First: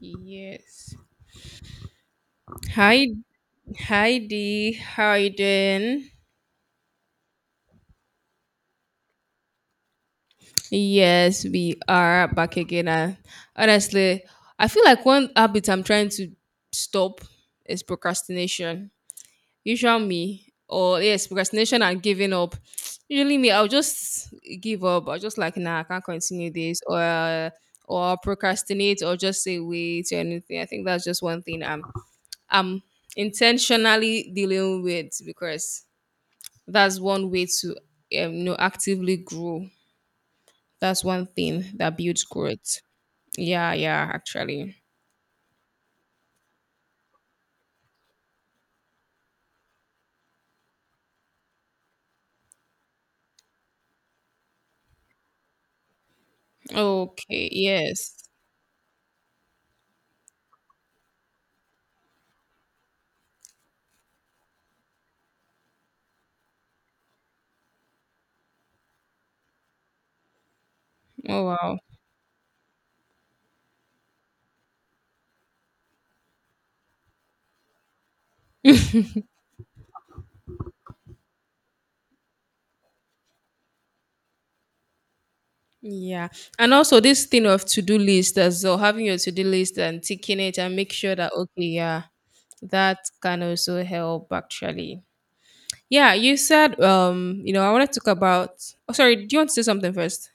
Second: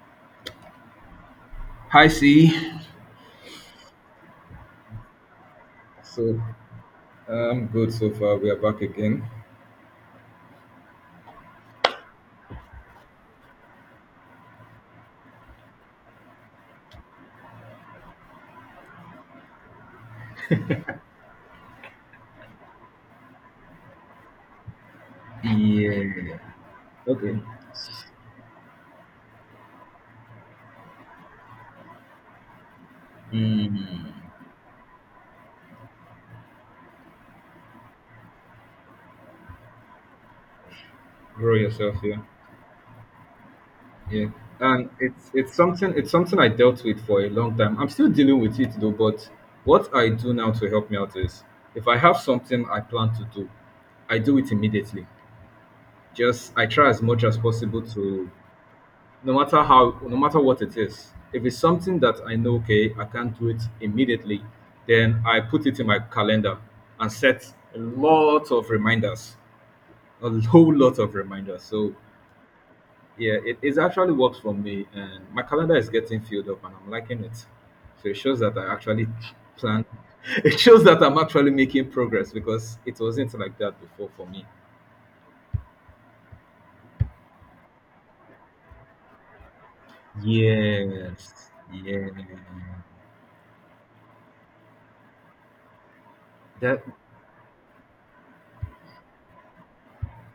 Yes. Hi, C. Hi, D. How are you doing? So I'm good so far. We are back again. Yes, we are back again. And honestly, I feel like one habit I'm trying to stop is procrastination. Usually me, or yes, procrastination and giving up. Usually me, I'll just give up. I'll just like, nah, I can't Yeah. continue this, Okay. or procrastinate, or just say wait or anything. I think that's just one thing I'm Mm. intentionally dealing with because that's one way to you know actively grow. That's one Grow thing yourself that here. builds growth. Yeah, yeah, Yeah, actually. and it's something it's something I dealt with for a long time. I'm still dealing with it though. But what I do now to help me out is if I have something I plan to do, I do it immediately. Just I try as much as Okay, possible yes. to no matter what it is. If it's something that I know, okay, I can't do it immediately, then I put it in my calendar and set a lot of reminders, a whole lot of Oh reminders. wow. So yeah, it actually works for me, and my calendar is getting filled up and I'm liking it, so it shows that I actually plan. It shows that I'm actually making progress, because it wasn't like that before for me. Yeah. And also this thing of to-do list as well, having your to-do list and ticking it and make sure that Yes, okay, yeah, yeah, that can also help actually. Yeah, you said that. You know, I want to talk about oh sorry, do you want to say something first?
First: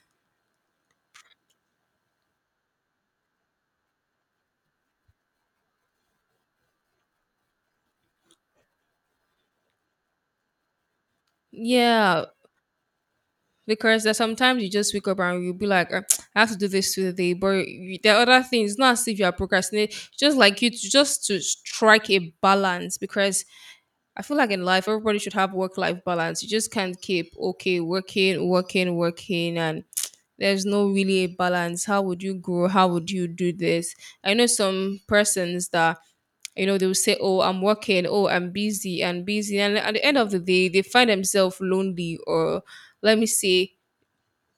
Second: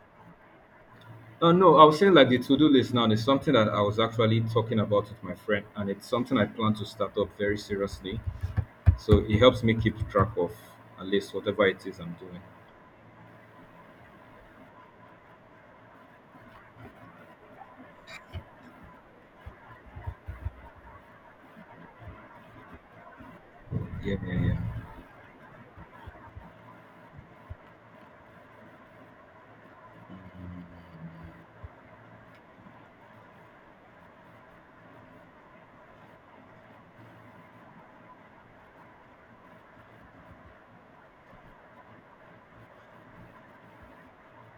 No, I was saying like the to-do list now is something that I was actually talking about with my friend, and it's something I plan to start up very seriously. So it helps me keep track of at least whatever it is I'm Yeah, doing. because there's sometimes you just wake up and you'll be like, I have to do this today, but you- there are other things. It's not as if you are procrastinating. Just like you, to, just to strike a balance, because Yeah, I feel yeah, like in yeah. life everybody should have work-life balance. You just can't keep okay working, working, working, and there's no really a balance. How would you grow? How would you do this? I know some persons that you know, they will say, oh, I'm working, oh, I'm busy and busy. And at the end of the day, they find themselves lonely or let me say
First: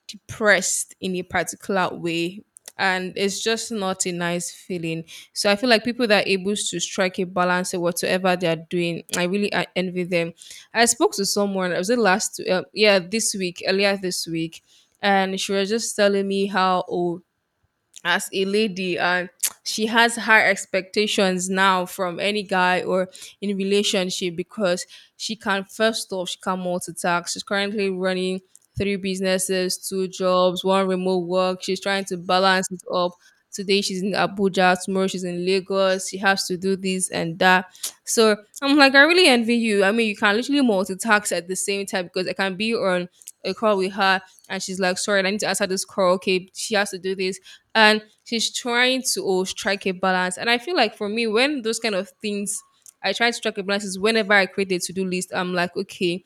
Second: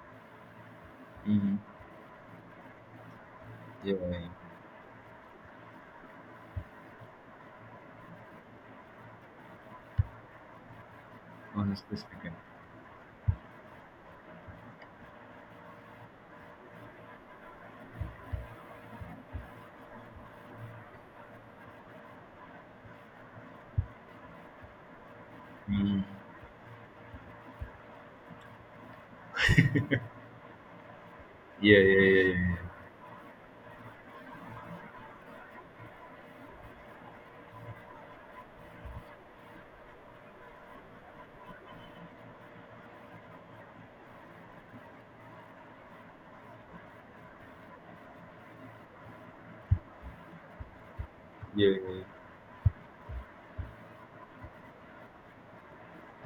depressed in a Hmm. particular way, and it's just Yeah, not a nice feeling. So I feel like people that are able to strike a balance in whatsoever they are doing, I really envy them. I spoke to someone I was honestly it speaking. last yeah, this week, earlier this week, and she was just telling me how oh, as a lady, and she has high expectations now from any guy or in relationship because she can, Hmm. first off, she can multitask. She's currently running three businesses, two jobs, one remote work. Yeah, She's yeah, trying to yeah, yeah, yeah. balance it up. Today she's in Abuja, tomorrow she's in Lagos. She has to do this and that. So I'm like, I really envy you. I mean, you can literally multitask at the same time, because I can be on a call with her, and she's like, sorry, I need to answer this call. Okay, she has to do this. And she's trying to oh, strike a balance. And I feel like for me, when Yeah, those kind yeah. of things, I try to strike a balance is whenever I create a to-do list, I'm like, okay,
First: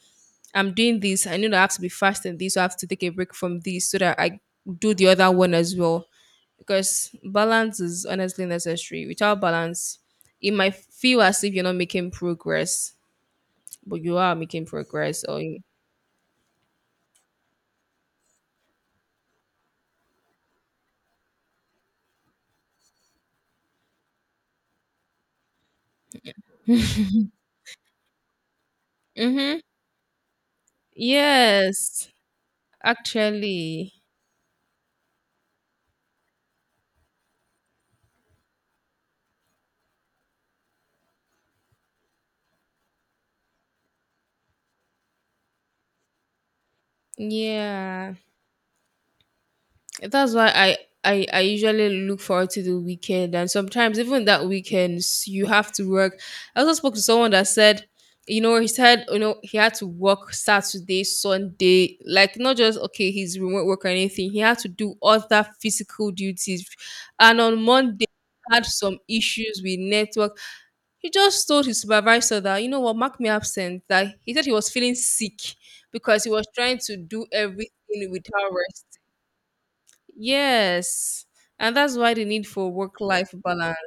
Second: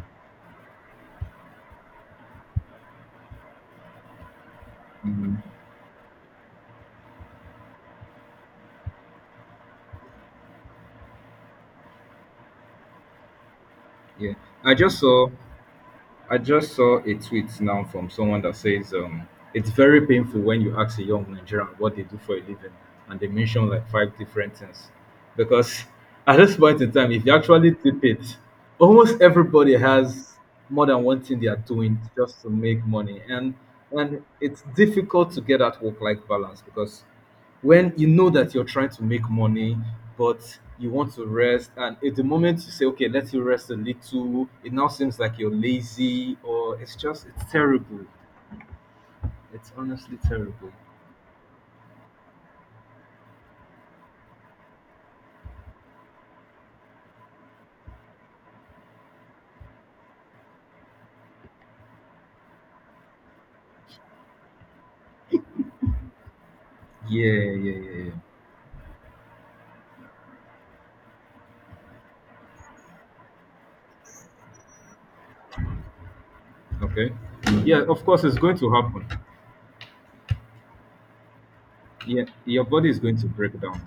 I'm doing this. I know that I have to be fast in this. So I have to take a break from this so that I do the other Hmm. one as well. Because balance is honestly necessary. Without balance, it might feel as if you're not making progress, but you are Yeah. making I just progress. saw. Or, I just saw a tweet now from someone that says, it's very painful when you ask a young Nigerian what they do for a living, and they mention like five different things. Because at this point in time, if you actually tip it, almost mm-hmm. everybody has more than one thing they are doing Yes, just to make money, actually. and it's difficult to get that work-life balance because when you know that you're trying to make money, but you want to rest, and at the moment you say, "Okay, let you rest a little," it now seems like you're lazy, or it's terrible. Yeah, It's honestly that's why terrible. I usually look forward to the weekend, and sometimes even that weekends you have to work. I also spoke to someone that said, you know, he said, you know, he had to work Saturday, Sunday, like not just okay, his remote work or anything. He had to do other physical duties, Yeah, and on yeah, yeah, Monday yeah. had some issues with network. He just told his supervisor that you know what, mark me absent. That he said he was feeling sick because he was trying to Okay. do Yeah, of everything course it's without going to rest. happen. Yes. And that's why the Yeah, need your for body is going to work-life break balance. down.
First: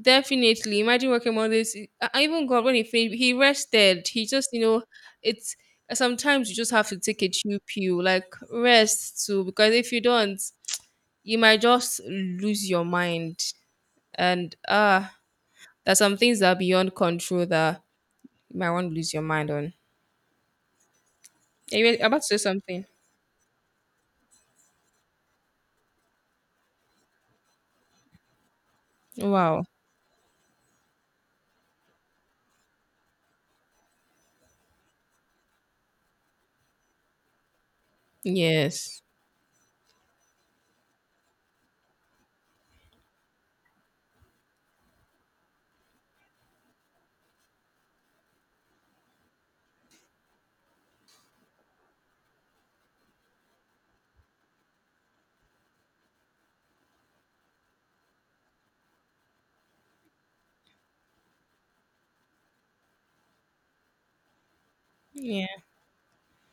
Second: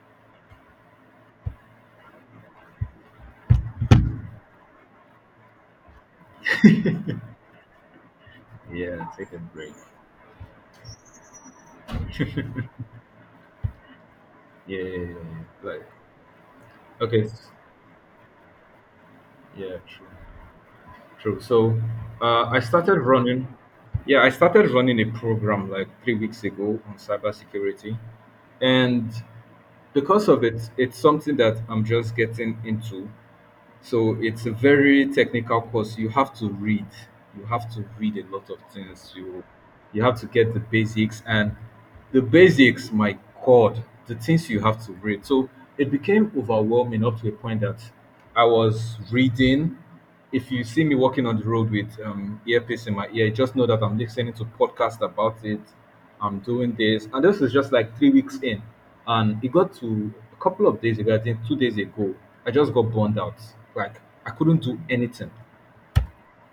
Definitely. Imagine working Mondays. I even God, when he finished, he rested. He just, you know, it's sometimes you just have to take a chill pill, like Yeah, rest take a too, because break. if you don't, you might just lose your mind. And Yeah, yeah, yeah, ah, yeah. Like, there's some things that are beyond okay, control that you might want to lose your mind on. yeah, true. True. Are So you about to say I something? started running. Yeah, I started running a program like 3 weeks ago on cybersecurity, and Wow. because of it, it's something that I'm just getting into. So it's a very technical course. You have to read. You have to read a lot of Yes. things. You have to get the basics and the basics, my God, the things you have to read. So it became overwhelming up to a point that I was reading. If you see me walking on the road with earpiece in my ear, just know that I'm listening to podcasts about it. I'm doing this. And this is just like 3 weeks in. And it got to a couple of days ago, I think 2 days ago, I just got burned out. Like I couldn't do anything. Yeah.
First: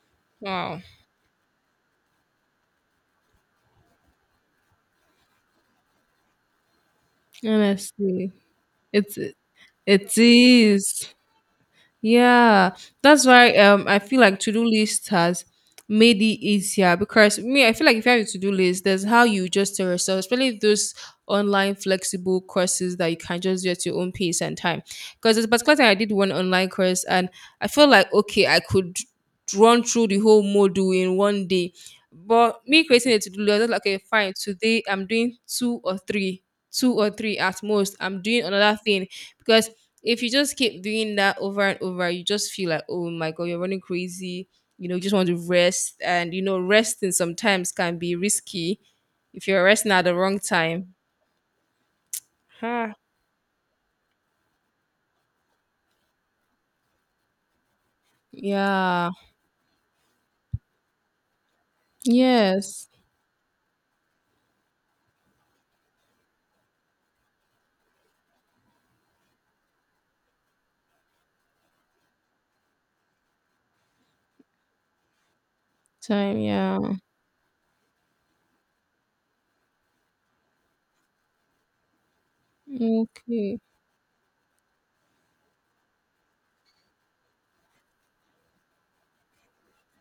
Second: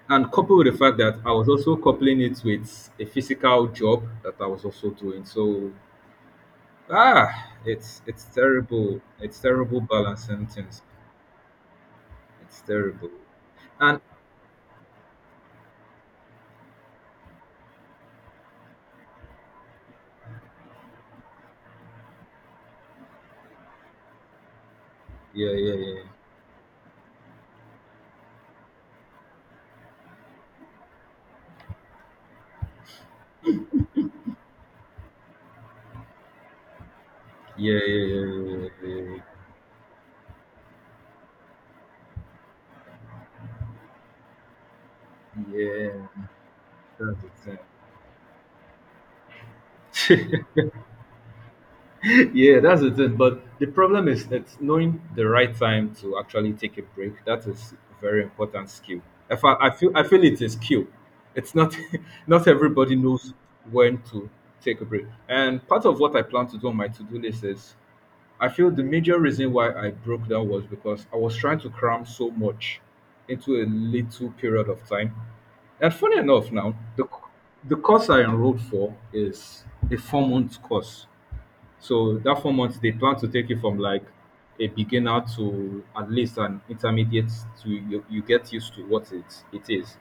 And coupled with the Wow. fact that I was also coupling it with a physical job that I was also doing. So it's Honestly. terrible. It It's terrible it balancing things. is. It's Yeah. terrible. That's why I And feel like to-do list has made it easier because me, I feel like if you have a to-do list, there's how you adjust your yourself, especially those online flexible courses that you can just do at your own pace and time. Because there's a yeah, yeah, particular time I yeah. did one online course, and I felt like okay, I could run through the whole module in 1 day. But me creating a to-do list, I was like, okay, fine, today I'm doing two or three, at Yeah, most yeah, I'm yeah, doing yeah, another yeah, thing. yeah. Because if you just keep doing that over and over, you just feel like oh my god, you're running crazy. You know, you just want to Yeah, rest, and you know resting that's the sometimes can be risky if you're resting at the thing. wrong time. Yeah, that's the Huh. thing. But the problem is that knowing the right time to actually take a break, that is a very important skill. Yeah. If I, I feel it is a skill. It's not not Yes. everybody knows when to take a break. And part of what I plan to do on my to-do list is I feel the major reason why I broke down was because I was trying to cram so much into a little period of time. And funny Time, enough now, yeah. the course I enrolled for is a four-month course. So that 4 months, they plan to take you Okay. from like a beginner to at least an intermediate to you get used to what it is.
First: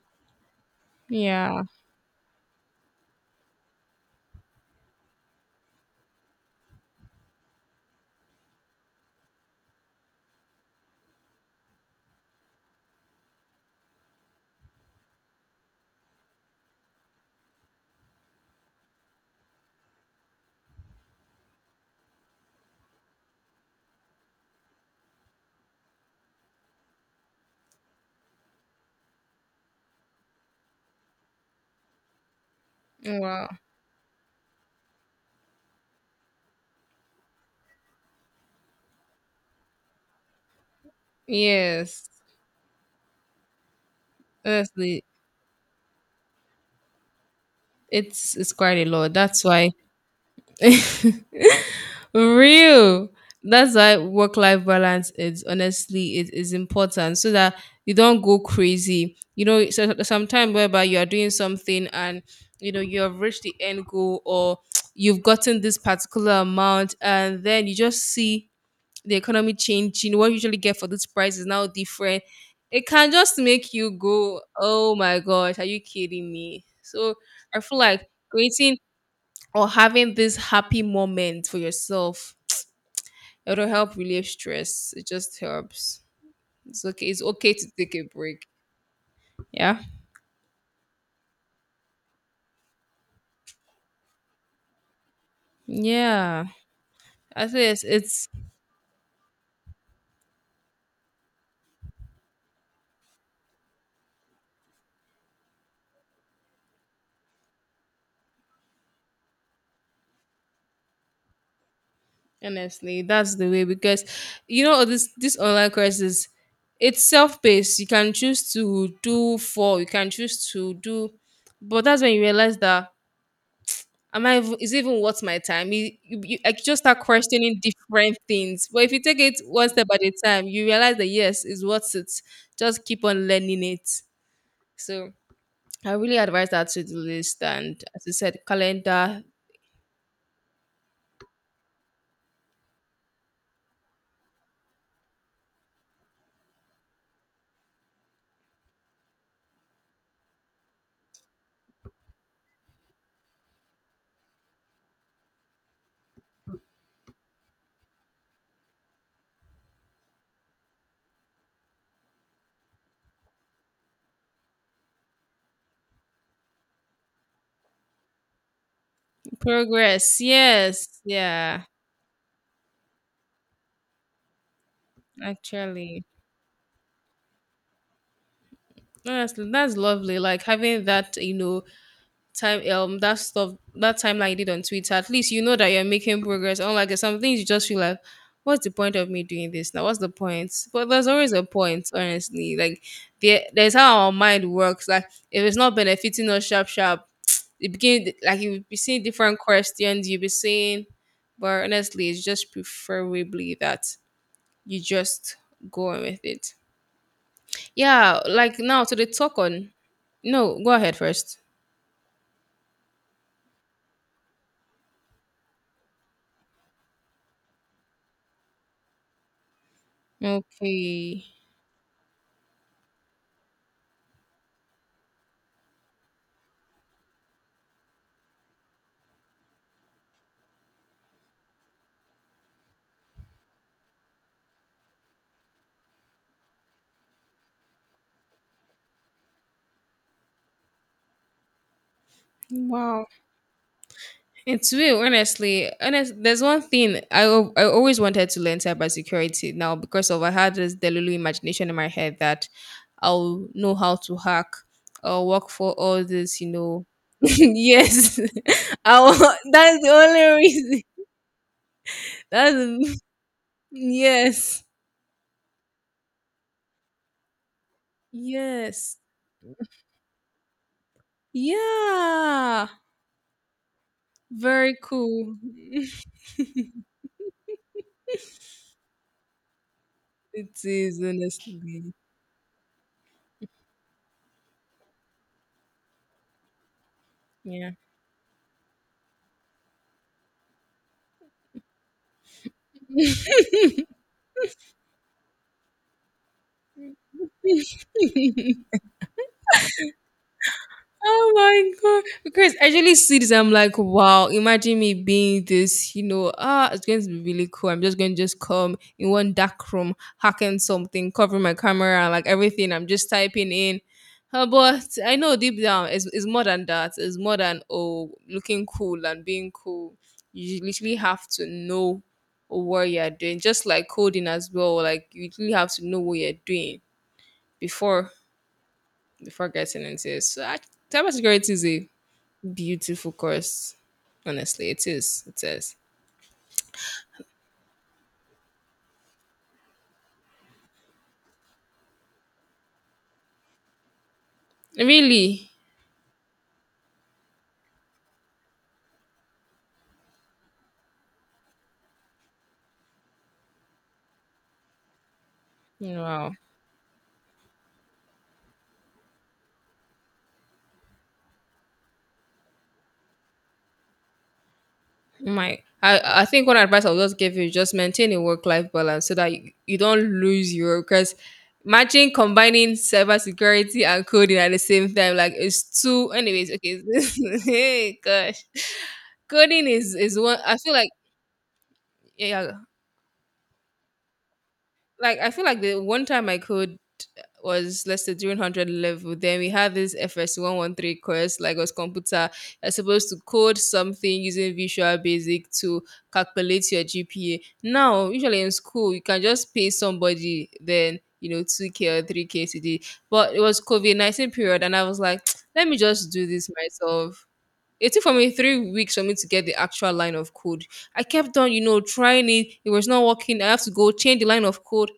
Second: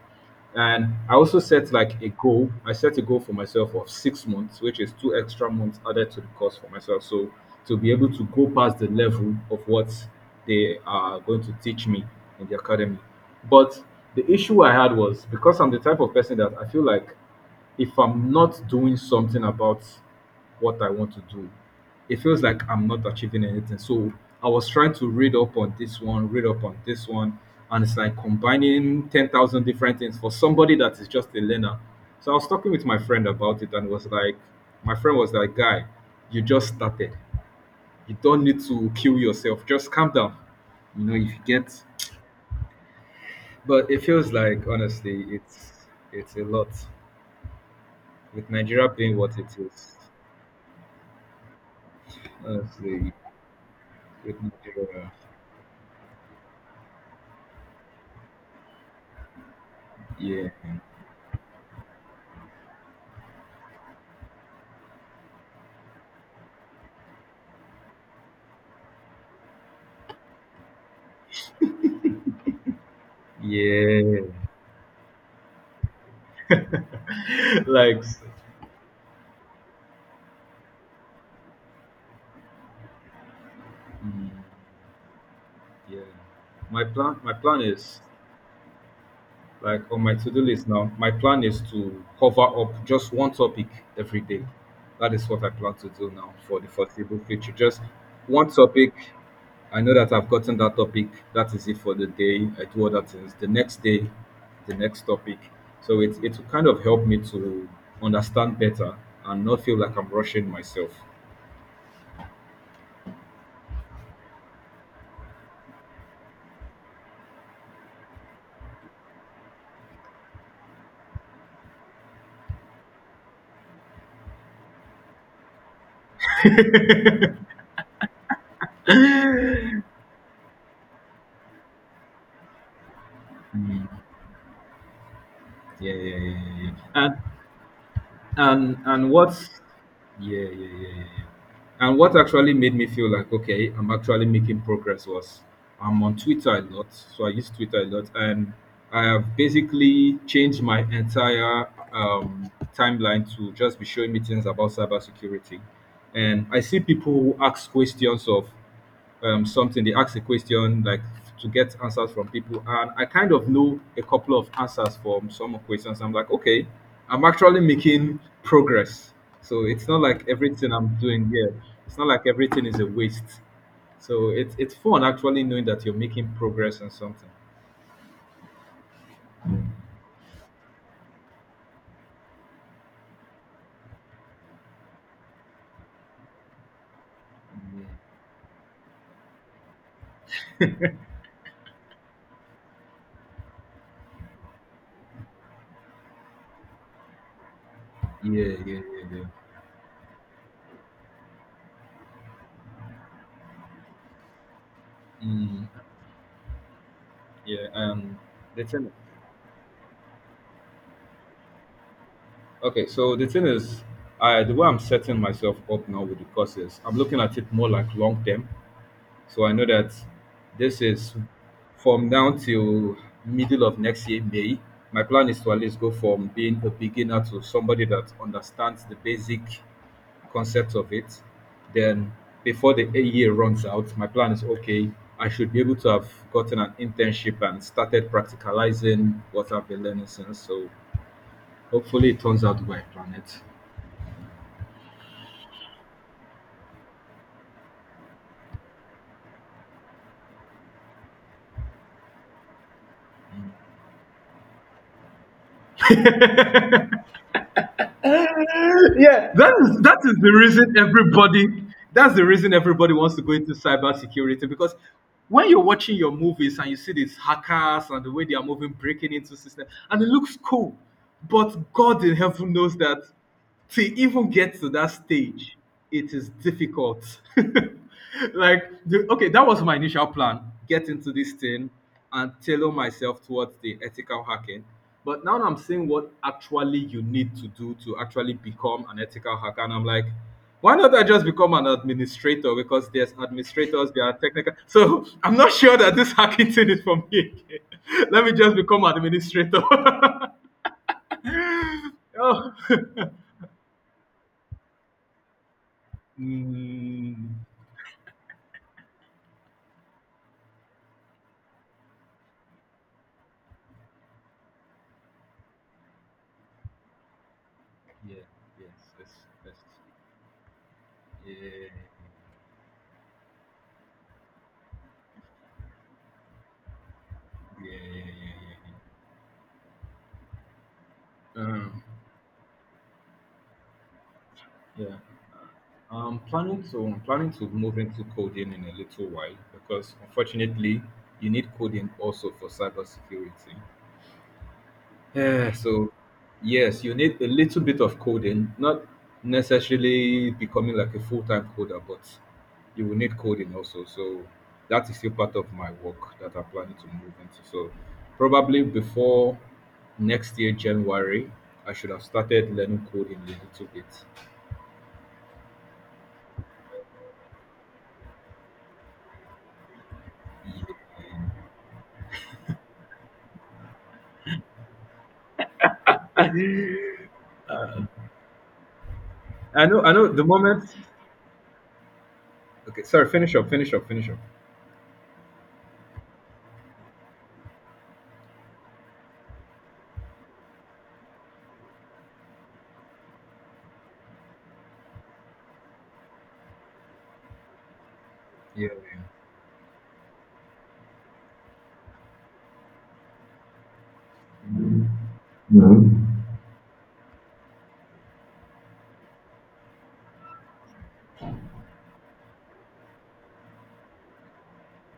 And I also Yeah. set like a goal. I set a goal for myself of 6 months, which is two extra months added to the course for myself. So to be able to go past the level of what they are going to teach me in the academy. But the issue I had was because I'm the type of person that I feel like if I'm not doing something about what I want to do, it feels like I'm not achieving anything. So I was trying to read up on this one, read up on this one, and it's like combining 10,000 different things for somebody that is just a learner. So I was talking with my friend Wow. about it, and was like, my friend was like, guy, you just started. You don't need to kill yourself. Just calm down. You know, if you get, Yes, but it feels like honestly, honestly, it's a lot with it's quite a Nigeria lot, being what that's it why is. real, Honestly, that's why with work life balance Nigeria, is honestly, it is important so that you don't go crazy, you know. So, yeah. sometimes whereby you are doing something, and you know you have reached the end goal or you've gotten this particular amount, and then you just see the economy changing, what you usually get for this price is now different. It can just make you Yeah. go oh my gosh, are you kidding me? So I feel Like, like creating or having this happy moment for yourself, it'll help relieve mm, stress. It just helps. yeah. It's okay. It's My okay plan to take is a break. Yeah. like on my to-do list now, my plan is to cover up just one topic every day. That is what I plan to do now Yeah. for the foreseeable I future, think just it's one topic. I know that I've gotten that topic, that is it for the day. I do other things the next day, the next topic. So it will kind of help me to understand better and not feel like I'm rushing myself. honestly that's the way because you know this online courses, it's self-paced. You can choose to do four, you can choose to do, but that's when you realize that am I even, is it even worth my time? You I just start questioning different things. But if you take it one step at a time, you realize that yes, it's worth it. Just keep on learning it. So I Yeah, yeah, really yeah, advise that yeah, to do yeah. list, and as you said, And calendar what, yeah, yeah, yeah, yeah, yeah. And what actually made me feel like okay, I'm actually making progress was I'm on Twitter a lot, so I use Twitter a lot, and I have basically changed my entire timeline to just be showing me things about cybersecurity. And I see people who ask questions of they ask a question like to get answers from people, and I kind of know a couple of answers from some questions. I'm like, okay, I'm actually making progress. So it's not progress. like everything I'm Yes, doing here, yeah, it's not like everything is a waste. So it's fun actually knowing that you're actually. making progress on something. That's lovely. Like having that, you know, time that stuff, that timeline you did on Twitter, at least you know that you're making progress. Unlike there's some things you just feel like, what's the point of me doing this now? What's the point? But there's always a point, honestly. Like there's how our mind works. Like if it's not benefiting us sharp sharp, it begin like Yeah, you'll be yeah, seeing yeah, yeah. different questions, you'll be seeing but honestly it's just preferably that you just Mm, go on with it. yeah. Yeah, like The now thing. to the talk on no, go ahead first. Okay, so the thing is, I the way I'm setting myself up now with the courses, I'm looking at it more like long term. So I know that this is Okay. from now till middle of next year, May. My plan is to at least go from being a beginner to somebody that understands the basic concept of it. Then, before the a year runs out, my plan is okay, I should be able to have gotten an internship and started practicalizing what I've been learning since. So hopefully, it turns out the way I Wow, planned it. it's real. Honestly, honest. There's one thing I always wanted to learn cybersecurity. Now because of I had this delulu imagination in my head that I'll know how to hack or work for all this. You know, yes, Yeah, that is that's the the only reason reason. everybody, that's the That's reason everybody the- wants to go into cybersecurity, yes, because when you're watching your movies and you see these hackers and the way they are moving, yes, breaking into systems, and it looks cool, but God in heaven yeah. knows that to even get to Very that cool. stage, it is difficult. Like, okay, that was my initial plan: It get is into this thing honestly. and tailor myself towards the ethical hacking. But now I'm seeing what actually you need to Yeah. do to actually become an ethical hacker, and I'm like, why not I just become an administrator? Because there's administrators, there are technical. So I'm not sure that this hacking thing is for me again. Let me just become an administrator. Oh my god! Oh. Because I usually see this, I'm like, wow, imagine me being this, you know, ah, it's going to be Mm, really cool. I'm just going to just come in one dark room, hacking something, covering my camera and like everything. I'm just typing in. But I know deep down, it's more than that. It's more than, oh, yeah, looking yes, cool yes, and being yes. cool. You literally have to Yeah, know what you're doing. Just like coding as well. Like, you literally have to know what you're doing yeah, yeah, before yeah, yeah, before getting into it. So, I, yeah. cybersecurity is a beautiful course. Honestly, it Yeah. is. It is. I'm planning to move into coding in a little while, because unfortunately you need coding also for cybersecurity. Really? Eh, so yes, you need a little bit of coding, not necessarily becoming like a full-time coder, but you will need coding also. So that is still part of my work Wow. that I'm planning to move into. So probably before next year, January, I should have started learning coding a little bit. My I think one advice I'll just give you is just maintain a work life balance so that you don't lose Yeah. your because imagine combining cyber security and coding at the same time. Like it's too anyways, okay. Hey gosh. Coding I know is the one I moment. feel like, yeah, Okay, sorry, finish up, finish up, finish up. like I feel like the one time I code was let's say during 100 level, then we had this FS113 course, like was computer, you're supposed to code something using visual basic to calculate your GPA. Now usually in Yeah, school you can just pay somebody then you know 2K or 3K today, but it was covid-19 period, and I was like, let me just do this myself. It took for me 3 weeks for me to get the actual line of code. I kept on, you know, trying it. It was not working. I have to go change the line of code.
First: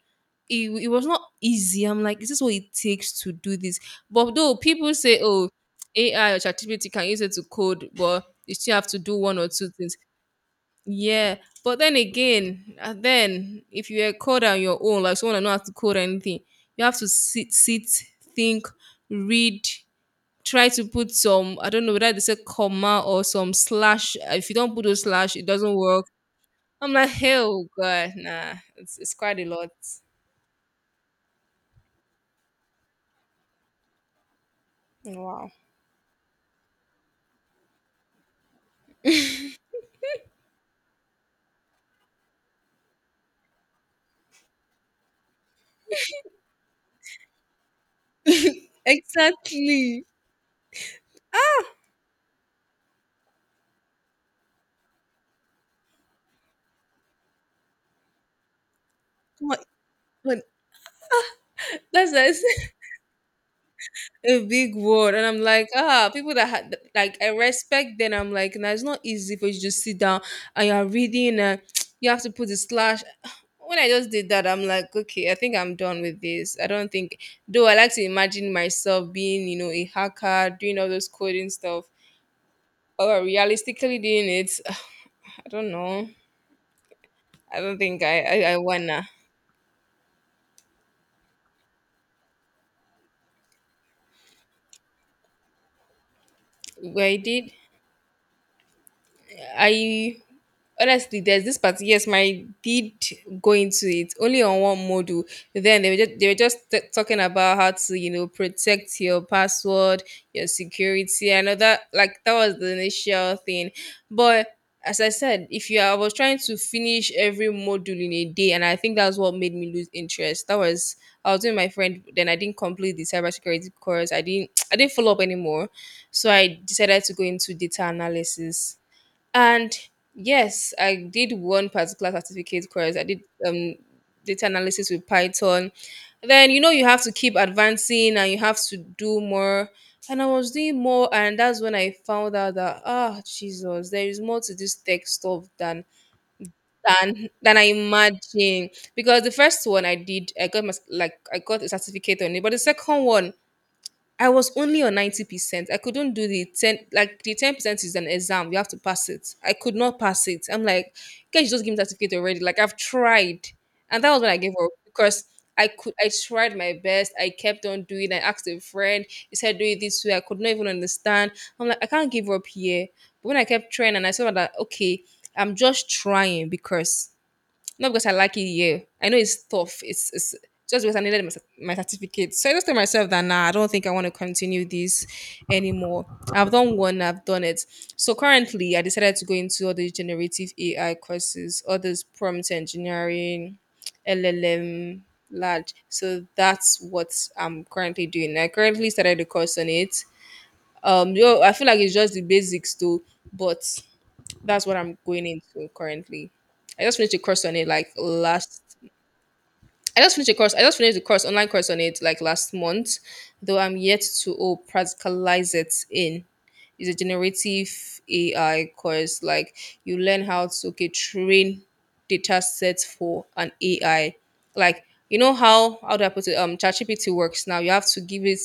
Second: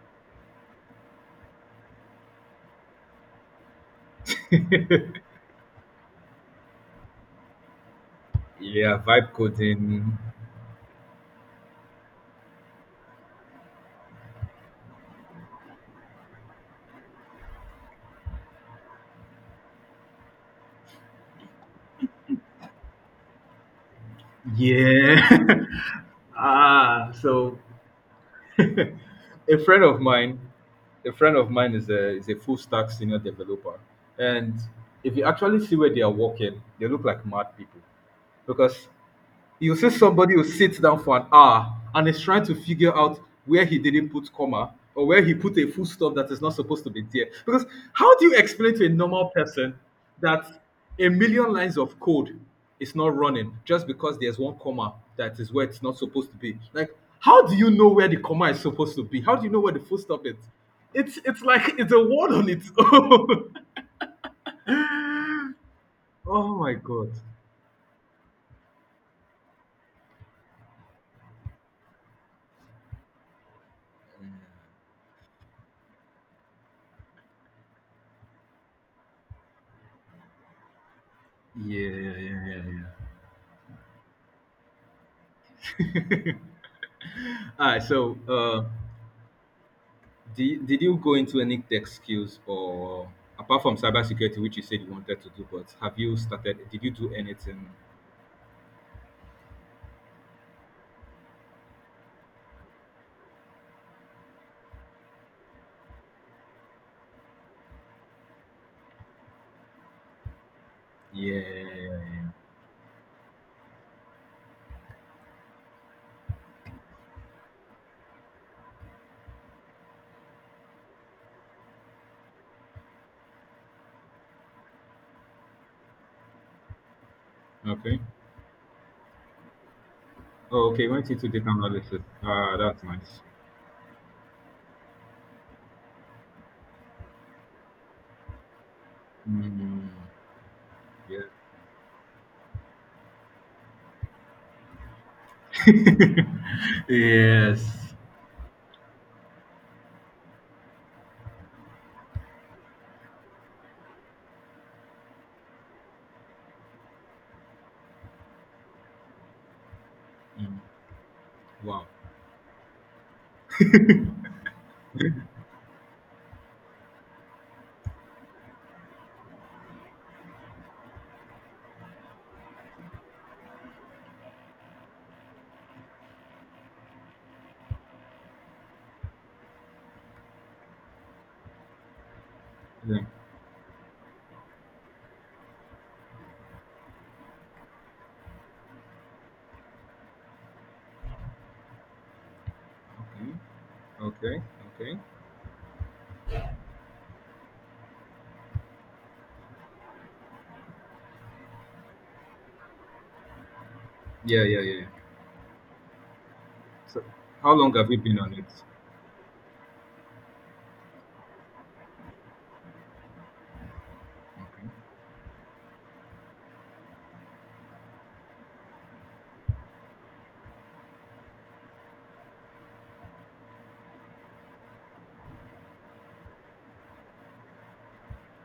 It was not easy. I'm like, is this what it takes to do this? But though people say, oh, AI or ChatGPT can use it to code, but you still have to yeah, do vibe one or two things. coding. Yeah, but then again, then if you're a coder on your own, like someone that know how to code anything, you have to sit, think, read, try to put some, I don't know whether they say comma or some slash. If you don't put those Yeah. slash, it doesn't work. I'm like, Ah, so hell, God, nah, it's quite a a lot. friend of mine a friend of mine is a full stack senior developer, and if you Wow. actually see where they are working, they look like mad people, because you see somebody who sits down for an hour and is trying to figure out where he didn't put comma or where he put a full stop that is not supposed to be there. Because how do you explain to a normal person Exactly. that a million lines of code is not running just because there's one comma that is where it's not supposed to be? Like, how do you know where the comma is supposed to be? How do you know What? where the full stop is? What? It's like it's a That's word that. on its own. A big word, and I'm like, ah, people that Oh my had, god. like, I respect them. I'm like, nah, it's not easy for you to just sit down and you're reading and you have to put a slash. when I just did that, I'm like, okay, I think I'm done with this. I don't think, though I like to imagine myself being, you know, a hacker doing all those coding Yeah, stuff, yeah, yeah, yeah, but yeah. well, realistically doing it, I don't know. I All don't right. think I wanna. Did you go into any tech skills or apart from cybersecurity, which you said you wanted to do, but have you started? Did you Well, do I did, anything? I honestly, there's this part, yes, my did go into it, only on one module. Then they were just, talking about how to, you know, protect your password, your security. I know that, Yeah. like, that was the initial thing, but as I said, if you are, I was trying to finish every module in a day, and I think that's what made me lose interest. That was, I was doing my friend. Then I didn't complete the cybersecurity course. I didn't, I didn't follow up anymore. So I decided to go into data Okay. analysis, and yes, Oh, okay. I Went into did data one analysis. particular Ah, certificate that's course. I did nice. Data analysis with Python. Then, you know, you have to keep advancing and you have to do more. Mm, And I was doing more, yeah. and that's when I found out that, ah, Jesus, there is more to this tech stuff than than I Yes. imagined. Because the first one I did, I got my, like I got a certificate on it, but the second one I was only on 90%. I couldn't do the 10, like the 10% is an exam. You have to pass it. I could not pass it. Mm, I'm like, can you just give me wow. that certificate already? Like, I've tried. And that was when I gave up because I tried my best. I kept on doing. I asked a friend. He said, do it this way. I could not even understand. I'm like, I can't give up here. But when I kept trying and I saw that, okay, I'm just trying because not because I like it here. I know it's tough. It's just because I needed my, my certificate. So I just told Yeah. myself that, nah, I don't think I want to continue this anymore. I've done one, I've done it. So currently, I decided to go into all the generative AI courses, all this prompt Okay. engineering, Okay. Okay. LLM, large. So that's what I'm currently doing. I currently started the course on it. Yo, I feel like it's just the basics though, but Yeah. Yeah. that's what Yeah. Yeah. I'm going into currently. I just So, finished a course how on it long have like you been on it? last I just finished a course. I just finished the course, online course on it, like last month, though I'm yet to, oh, Okay. practicalize it in. It's a generative AI course. Like, you learn how to, okay, train data sets for an AI. Like, you know, how do I put it? ChatGPT works now. You have to give it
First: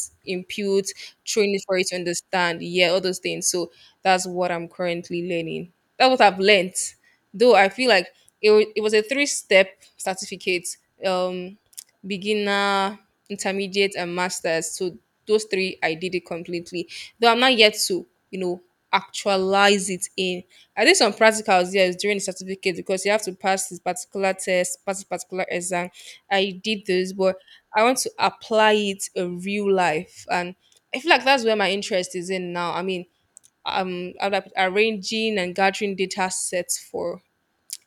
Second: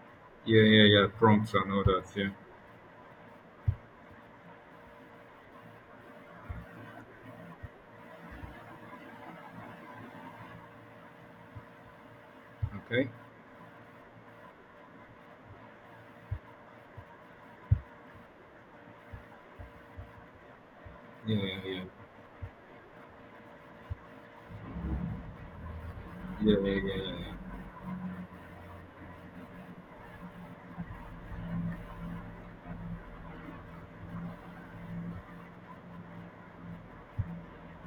Yeah, yeah, input, yeah. train Prompts it and for all it to that. Yeah. understand. Yeah, all those things. So that's what I'm currently learning. That's what I've learnt. Though I feel like it, it was a three step certificate, um, beginner, Okay. intermediate, and master's. So those three, I did it completely. Though I'm not yet to, you know, actualize it in. I did some Yeah, yeah, practicals, yeah. yes, during the certificate because you have to pass this particular test, pass this particular exam. Yeah, I yeah, yeah, did those, yeah, but I want to apply it in real life. And I feel like that's where my interest is in now. I mean, I'm like arranging and gathering data sets for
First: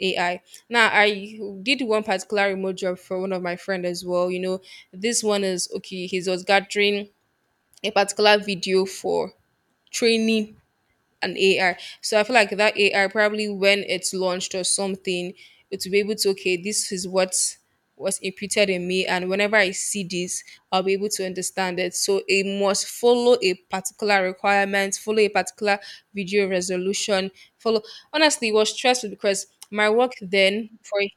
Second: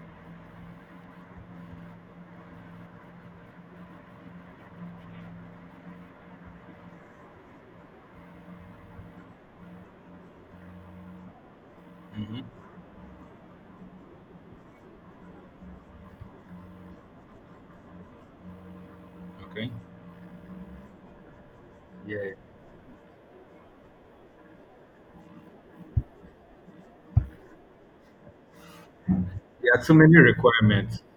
AI. Now, I did one particular remote job for one of my friend as well. You know, this one is okay. He was gathering a particular video for training an AI. So I yeah. feel Mhm. like that AI probably when it's launched or something, it will be able to, okay, this is what was imputed in me, and whenever I Okay. see this, I'll be able to understand it. So Yeah. it must follow a particular requirement, follow a particular video resolution, follow. Honestly, it was stressful because There are my too work many then for requirements. a,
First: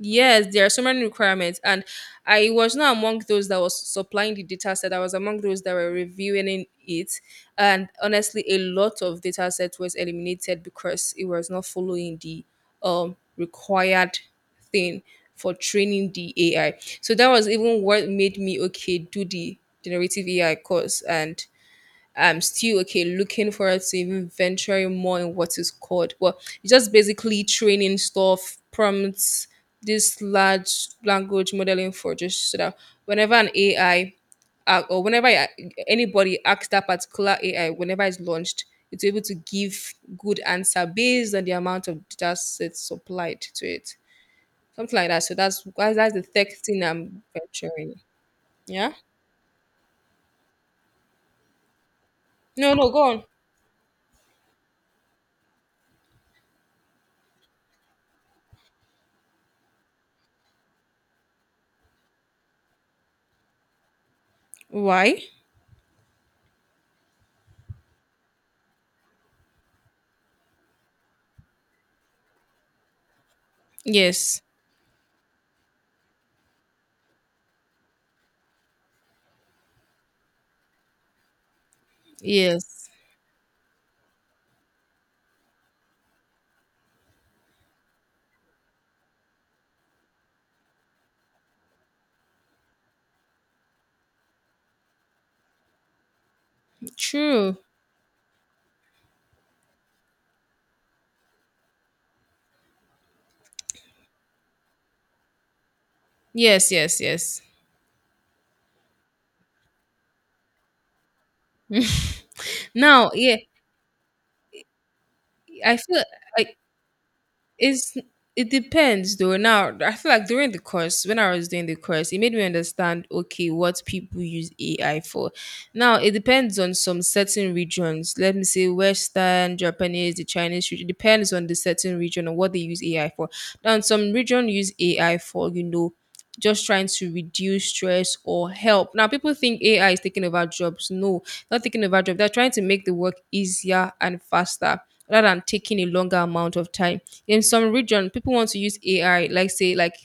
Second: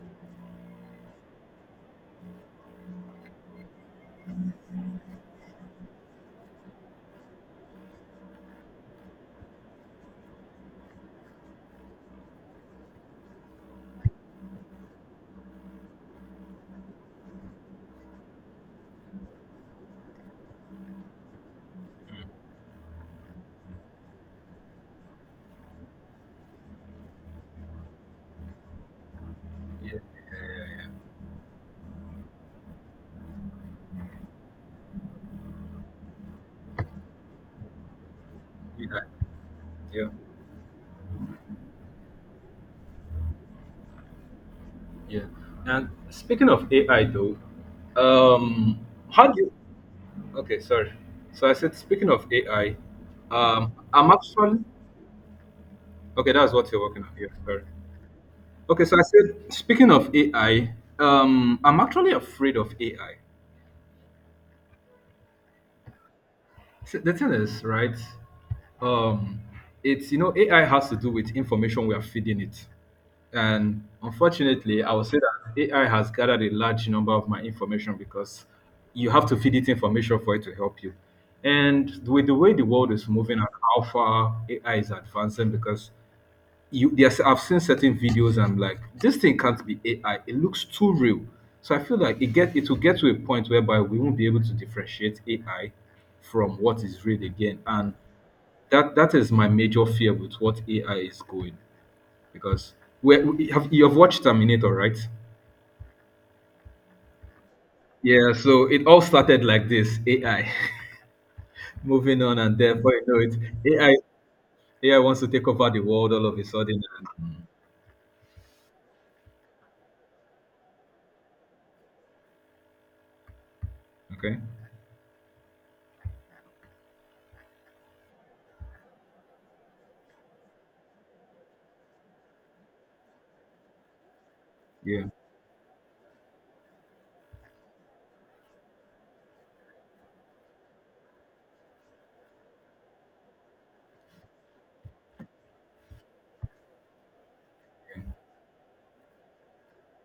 yes, there are so many requirements, and I was not among those that was supplying the data set. I was among those that were reviewing in it, and honestly, a lot of data set was eliminated because it was not following the required thing for training the AI. So that was even what made me, okay, do the generative AI course, and I'm still, okay, looking forward to even venturing more in what is called, well, it's just basically training stuff, prompts, Yeah. this large language modeling for just so that whenever an AI, or whenever anybody asks that particular AI, whenever it's launched, Yeah. it's able to give Yeah. good answer based on the amount of data sets supplied to it, something like that. Yeah. So that's And that's the tech speaking of thing AI I'm though, venturing. um Yeah. how do you okay, sorry. So I said speaking of No, AI, no, go on. I'm actually okay, that's what you're working on here, sorry. Okay, so I said speaking of AI, I'm actually afraid of AI. Why? So the thing is, right? Um, it's AI has to do with information we are feeding it, and Yes. unfortunately, I would say that AI has gathered a large number of my information because you have to feed it information for it to help you. And with the way the Yes. world is moving and how far AI is advancing, because you there's I've seen certain videos. I'm like, this thing can't be AI. It looks too real. So I feel like it will get to a point whereby we won't be able to differentiate AI from what is real True. again. And that that is my major fear with what AI is going because where you have watched Terminator, right? Yes, yes, yes. Yeah, so it all started like this. AI moving on, and therefore, you Now, know, yeah, it AI AI wants to take over I the feel world all of a like sudden. And, it's it depends though. Now, I feel like during the course, when I was doing the course, it made me understand, okay, what people okay, use AI for. Now, it depends on some certain regions. Let me say Western, Japanese, the Chinese region. It depends on the certain region and what they use AI for. Now, some region use yeah, AI for, you know, just trying to reduce stress or help. Now, people think AI is taking over jobs. No, not taking over jobs. They're trying to make the work easier and faster rather than taking a longer amount of time. In some region, people want to use AI, like say,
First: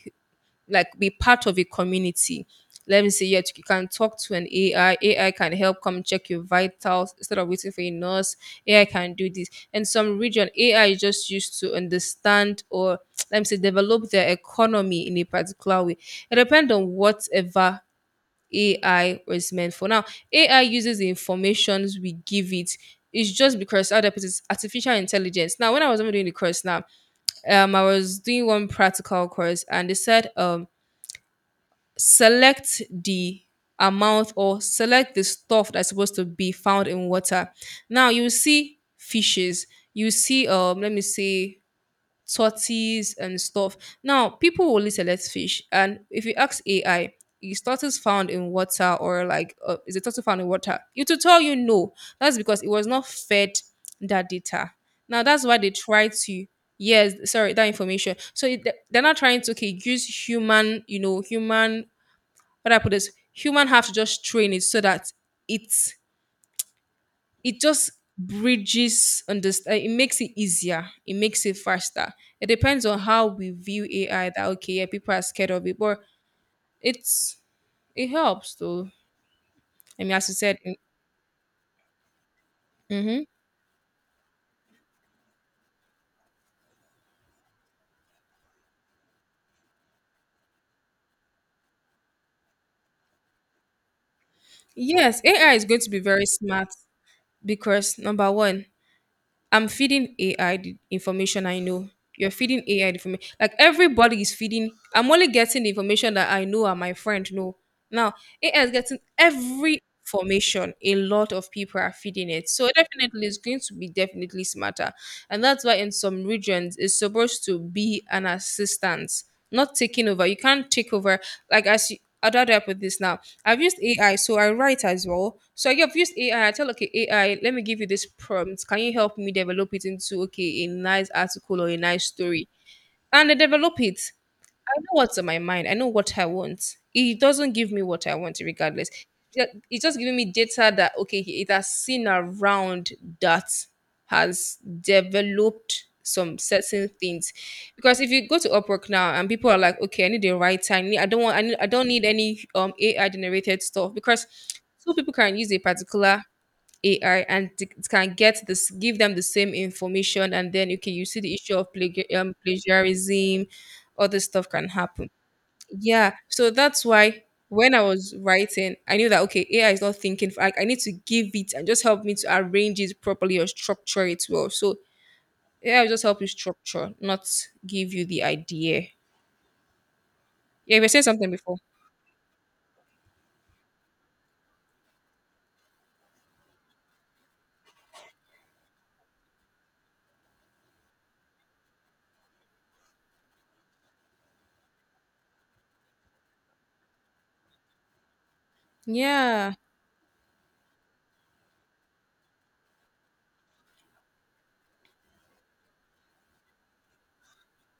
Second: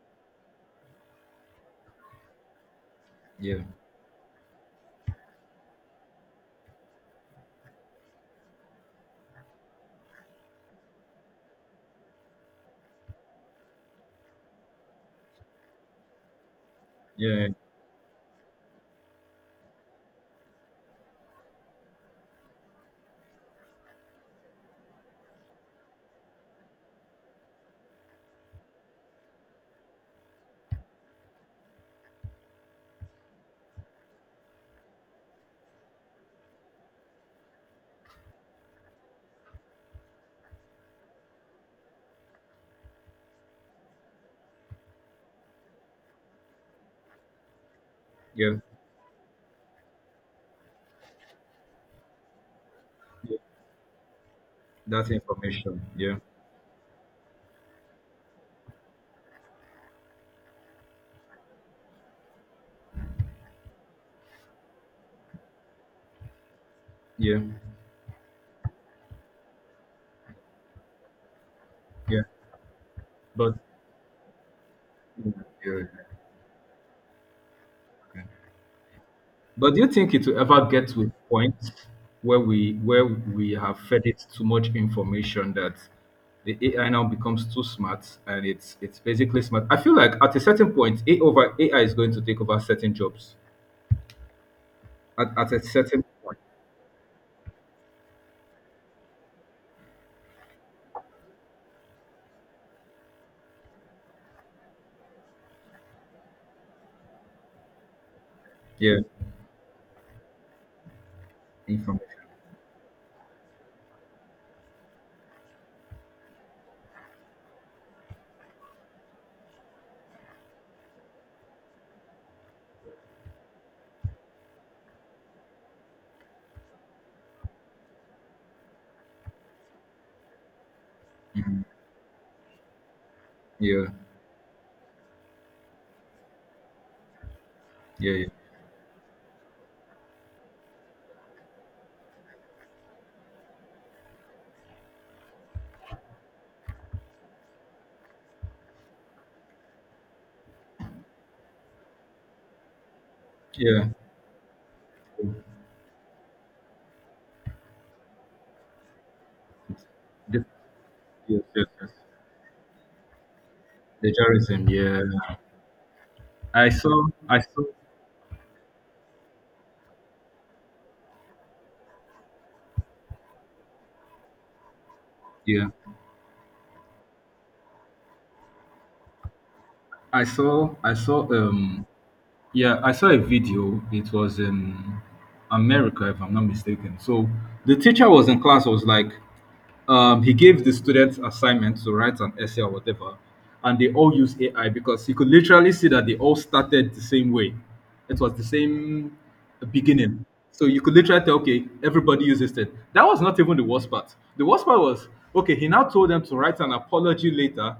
like be part of a community. Let me say, yet yeah, you can talk to an AI. AI can help come check your vitals instead of waiting for a nurse. AI can do this. And some region, AI is just used to understand, or let me say develop their economy in a particular way. It depends on yeah, whatever AI was meant for. Now, AI uses the informations we give it. It's just because other it's artificial intelligence. Now, when I was even doing the course, now, I was doing one practical course, and they said, select the amount or select the stuff that's supposed to be found in water. Now you see fishes, you see, let me say tortoise and stuff. Now people will only select fish, and if you ask AI, is tortoise found in yeah, water? Or like, is a tortoise found in water? It will tell you no. That's because it was not yeah. fed that data. That Now that's why they information. try Yeah, to, yes, sorry, that information. So it, they're not trying to, okay, use human, you know, human, what I put is human have to just train it so that it's, yeah, it just bridges, understand, it makes it easier, it makes it faster. yeah. It depends on how we But view AI, that, okay, yeah, people are yeah, scared of it, yeah, but it's it okay. helps though. But do you I mean, think it as you will said, ever get to a point where mm-hmm. we have fed it too much information that the AI now becomes too smart and it's basically smart? I feel like at a certain point, A over AI is going to take over certain jobs. Yes, At AI a is going to be certain very point, smart because number 1, I'm feeding AI the information I know. You're feeding AI the information. Like, everybody is feeding. I'm only getting the information that I know and my friend know. Now AI is getting yeah, every information. A lot of people are information, feeding it. So definitely, it's going to be definitely smarter. And that's why in some regions it's supposed to be an assistance, not taking over. You can't take over like, as you, I'd rather with this now. I've used AI, so I write as well. So I've used AI. I tell, okay, AI, let me give you this prompt. Can you help me develop it into, okay, a nice article or a nice story? And they develop yeah, it. I know what's on my mind. I know what I want. It doesn't give me what I yeah, want, regardless. Yeah, it's just giving me data that, okay, it has seen around that has developed some certain things. Because if you go to Upwork now and people are like, okay, I need a writer. I don't want. I don't need any AI generated yeah, yeah. stuff because two people can use a particular AI and can get this, give them the same information, The, and then, okay, you see the yes, issue yes, of yes. Plagiarism, other stuff can Plagiarism, yeah. happen. Yeah, so that's why I saw, when I was writing, I knew that, okay, AI is not thinking. I need to give it and just help me to arrange it properly or structure it well. So yeah. AI will just help you structure, not give you the idea. I saw Yeah, we I said something saw before. Yeah, I saw a video. It was in America, if I'm not mistaken. So the teacher was in class, was like, he gave the students assignment to write an essay or whatever, and they all use AI because you could literally see that they all started the same way. It was the same Yeah, beginning. So you could literally tell, okay, everybody uses it. That was not even the worst part. The worst part was, okay, he now told them to write an apology later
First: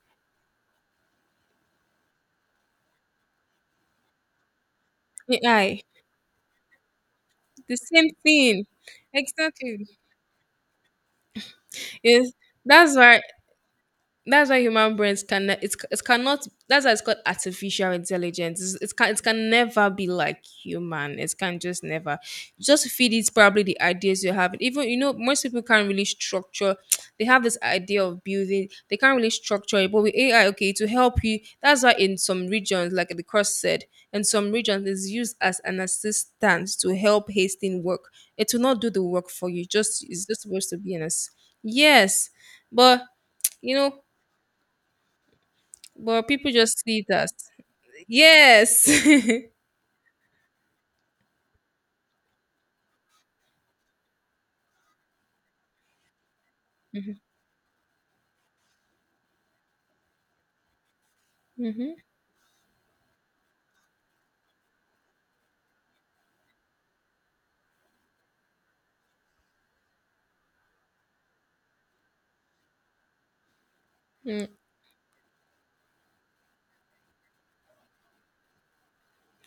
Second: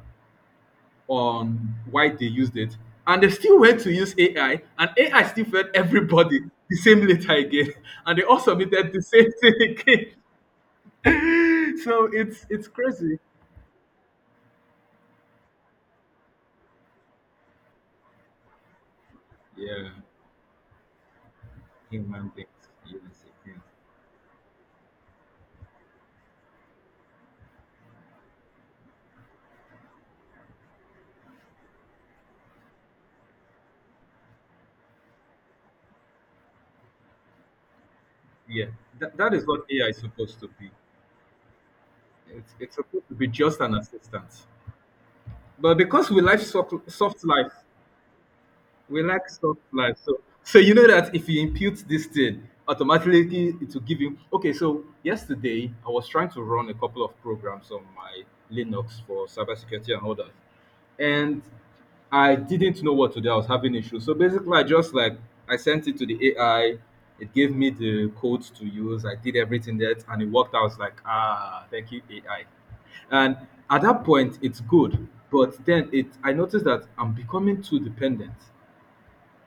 on why they used it. And they still went to use AI, and AI still fed AI, everybody the same letter again, the same and they all thing, submitted the same exactly. thing again. So Is it's That's crazy. why, human brains can, it's, it cannot, that's why it's called artificial intelligence. It can, it can never Yeah, be like human. It can just never, human beings, just feed humans, it again. probably the ideas you have. Even, you know, most people can't really structure, they have this idea of building, they can't really structure it, but with AI, okay, to help you, that's why in some regions, like the cross said, in some regions it's used as an assistant to help hasten work. It will Yeah, not do the that, work that is for you. what AI is Just It's supposed just to supposed be. to be an ass, yes, It's but supposed to be just you an know, assistant. But because we but live people soft, just see it soft as, life, yes. we like soft life. So you know that if you impute this thing, automatically it will give you. Okay, so yesterday I was trying to run a couple Mhm, of programs on my Linux for cybersecurity and all that, and mhm, I didn't know what to do. I was having issues. So basically, I just like I sent it to the AI. It gave me the codes to use. I did everything that, and it worked. I was like, ah, thank you, AI. And at that point, mm, it's good. But then I noticed that I'm becoming too dependent.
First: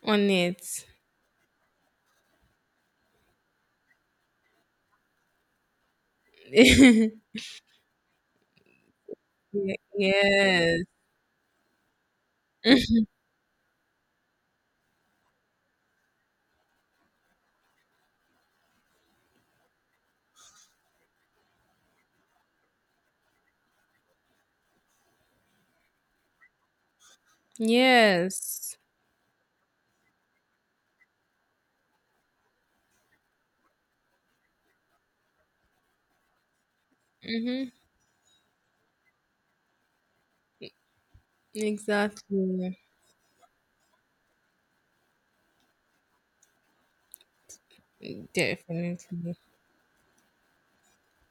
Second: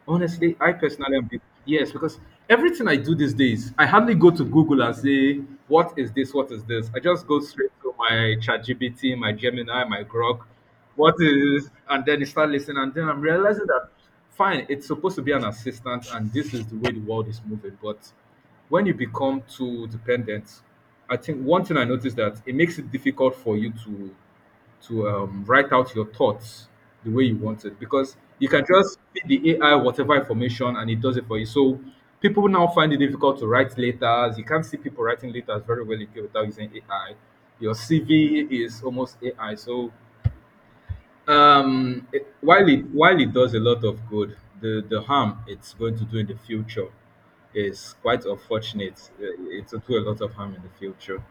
on Honestly, I it. personally am. Yes, because everything I do these days, I hardly go to Google and say, "What is this? What is this?" I just go straight to my ChatGPT, my Gemini, my Grok. Yes, What is? And then you start listening, and then I'm realizing that fine, it's supposed to be an assistant, and this is the way the world is moving. But when you become too dependent, I think one thing I noticed that it makes it difficult for you to write out your thoughts the way you want it, because you can yes, just feed the AI whatever information and it does it for you. So people now find it difficult to write letters. You can't see people writing letters very well again without using AI. hmm, Your CV is almost AI. So while exactly, it does a lot of good, the harm it's going to do in the future is quite definitely. unfortunate. It will do a lot of harm in the future.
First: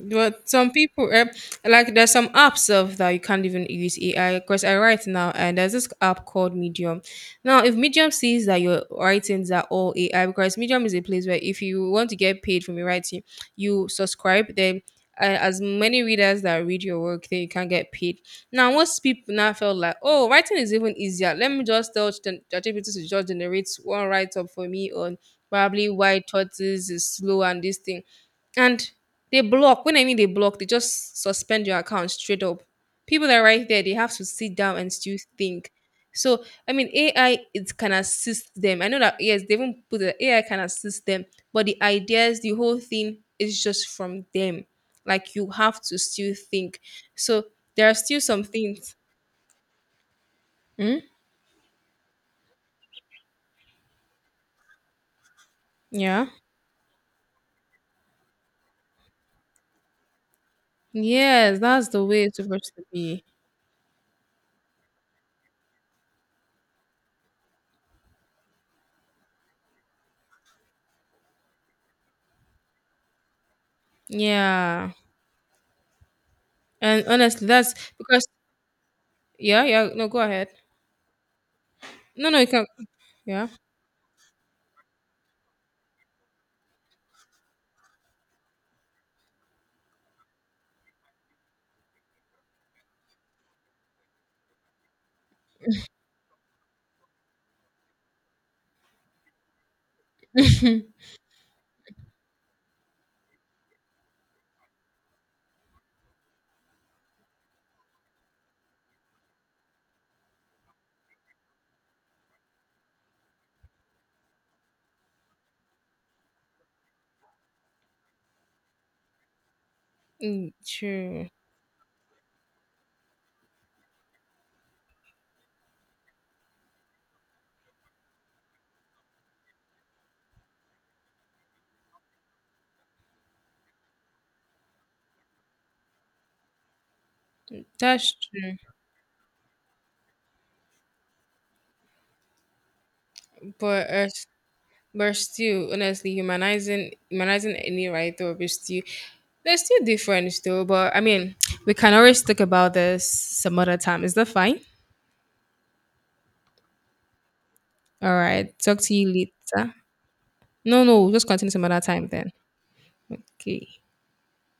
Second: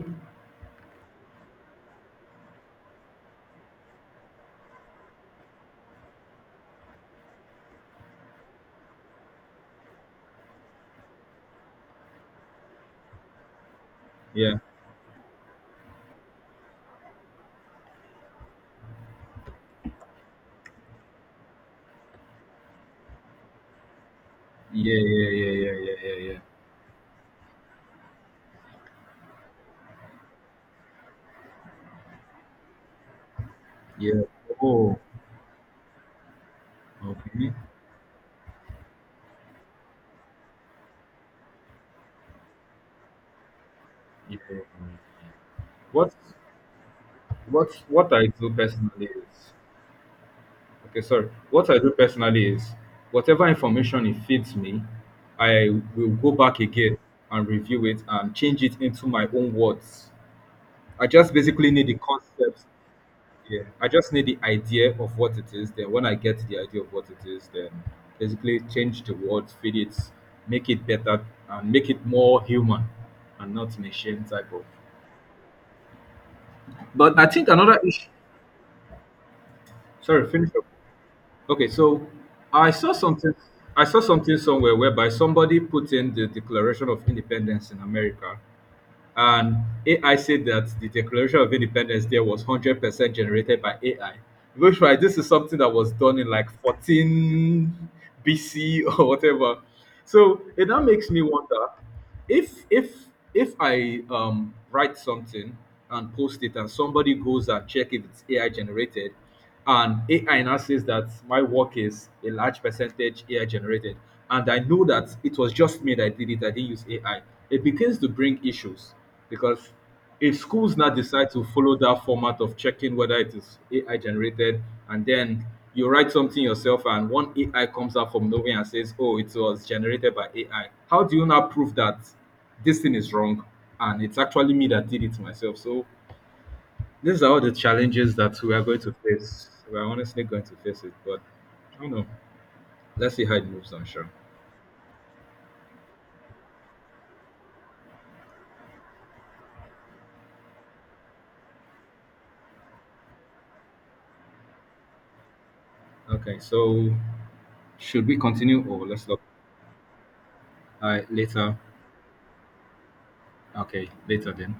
But some people, eh, like, there's some apps of that you can't even use AI. Because I write now, and there's this app called Medium. Now, if Medium sees that your writings are all AI, because Medium is a place where if you want to get paid from your writing, you subscribe. Yeah, Then, as many readers that read your work, then you can get paid. Now, once people now felt like, oh, writing is even easier. Let me just tell ChatGPT to just generate one write up for me yeah, on yeah, yeah, yeah, probably yeah, yeah, why yeah. tortoise is slow and this thing, and they block. When I mean they block, they just suspend your account straight up. People that are right there, they have Yeah. to sit down and Oh. still think. So I mean, AI, Okay. it can assist them. I know that, yes, they even put the AI can assist them, but the ideas, the whole thing is just from Yeah. them. Like, you have to What still think. So what there are what still I some do things. personally is Hmm. okay, sorry. What I do personally is whatever information it feeds me, I will Yeah. go back again and review it and change it into my own words. I just Yes, basically need that's the the way it's concept. supposed to be. Yeah. I just need the idea of what it is. Then when I get the idea of what it is, then basically change the words, feed it, make it better and make it more human and not machine type of. Yeah. And But I honestly, think that's another issue, because yeah, yeah. No, go sorry, ahead. finish up. Okay, so No, no, you can. I saw something. Yeah. I saw something somewhere whereby somebody put in the Declaration of Independence in America, and AI said that the Declaration of Independence there was 100% generated by AI. Which right, this is something that was done in like 14 BC or whatever. So it now makes me wonder if if I write something and post it, and somebody goes and check if it's AI generated, and AI now says that my work is a large percentage AI generated. And I know that it was just me that did it, I didn't use AI. It begins to bring issues because if Mm, schools now true. decide to follow that format of checking whether it is AI generated, and then you write something yourself and one AI comes out from nowhere and says, oh, it was generated by AI, how do you now prove that this thing is wrong and it's actually me that did it myself? So these are all the That's challenges that we true. are going to face. We are honestly going to face it, but I don't know. Let's see how it moves on, But uh, sure. but still, honestly, humanizing any right writer is still, they're still different still. But I mean, we can always talk about this some other time. Is that fine? Okay, so should All we right. continue Talk or to let's you look later. No, no, just continue later? some other time then. Okay. Okay, later then.